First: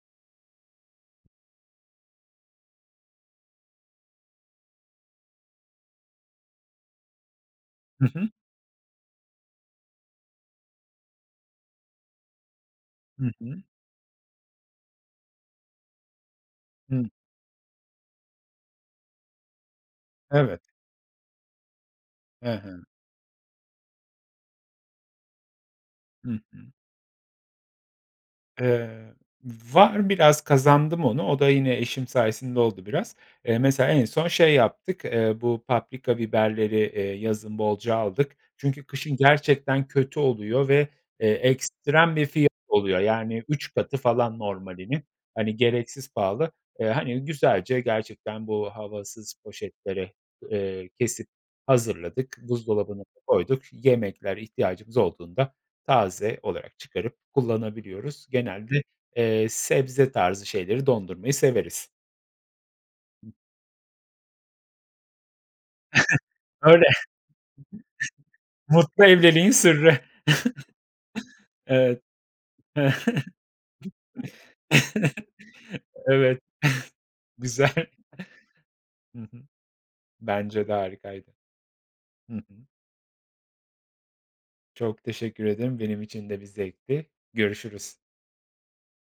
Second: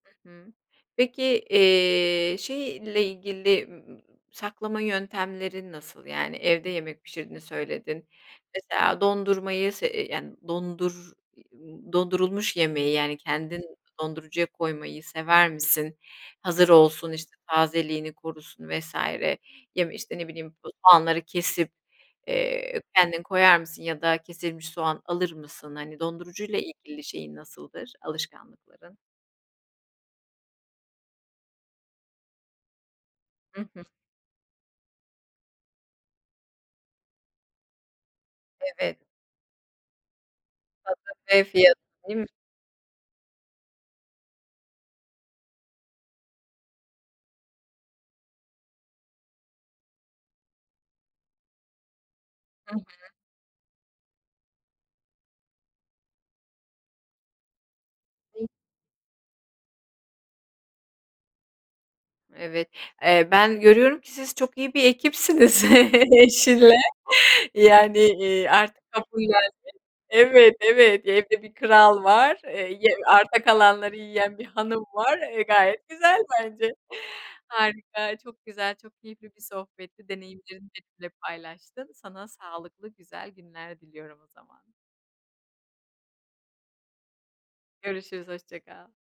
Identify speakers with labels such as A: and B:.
A: Hı hı. Peki, eee, şeyle ilgili saklama yöntemlerin nasıl? Yani, evde yemek pişirdiğini
B: Hı
A: söyledin
B: hı.
A: mesela dondurmayı s [unintelligible] yani, dondur dondurulmuş yemeği, yani,
B: Hı hı.
A: kendin dondurucuya koymayı sever misin? Hazır
B: Hı.
A: olsun, işte, tazeliğini korusun vs. ya, işte, ne bileyim,
B: Evet.
A: soğanları kesip,
B: He
A: eee,
B: he.
A: kendin koyar mısın ya da kesilmiş soğan alır mısın? Hani,
B: Hı
A: dondurucuyla
B: hı.
A: ilgili şeyin nasıldır, alışkanlıkların?
B: Eee, var biraz kazandım onu. O da yine eşim sayesinde oldu, biraz. Eee,
A: Hı hı.
B: mesela en son şey yaptık. Eee, bu paprika biberleri, eee, yazın bolca aldık. Çünkü
A: Evet.
B: kışın gerçekten kötü oluyor ve, eee, ekstrem bir
A: [unintelligible]
B: fiyatı oluyor. Yani, 3 katı falan normalinin, hani, gereksiz pahalı. Iıı, hani, güzelce gerçekten bu havasız poşetlere, eee, kesip hazırladık.
A: Hı hı.
B: Buzdolabına da koyduk. Yemeklere ihtiyacımız olduğunda taze olarak çıkarıp kullanabiliyoruz. Genelde, eee, sebze tarzı şeyleri dondurmayı severiz.
A: Evet. Eee, ben görüyorum ki siz çok iyi bir ekipsiniz eşinle,
B: Öyle.
A: yani, ııı, artık
B: Mutlu
A: kabullendin.
B: evliliğin sırrı.
A: Evet, evet, evde bir
B: Evet.
A: kral var, eee, ye arta kalanları yiyen bir hanım var, e, gayet güzel
B: Evet.
A: bence.
B: Güzel.
A: Harika çok güzel, çok
B: Hı
A: keyifli bir
B: hı.
A: sohbetti
B: Bence
A: deneyimlerini
B: de
A: benimle
B: harikaydı.
A: paylaştın. Sana
B: Hı hı.
A: sağlıklı güzel günler diliyorum o zaman.
B: Çok teşekkür ederim. Benim için de bir zevkti. Görüşürüz.
A: Görüşürüz. Hoşça kal.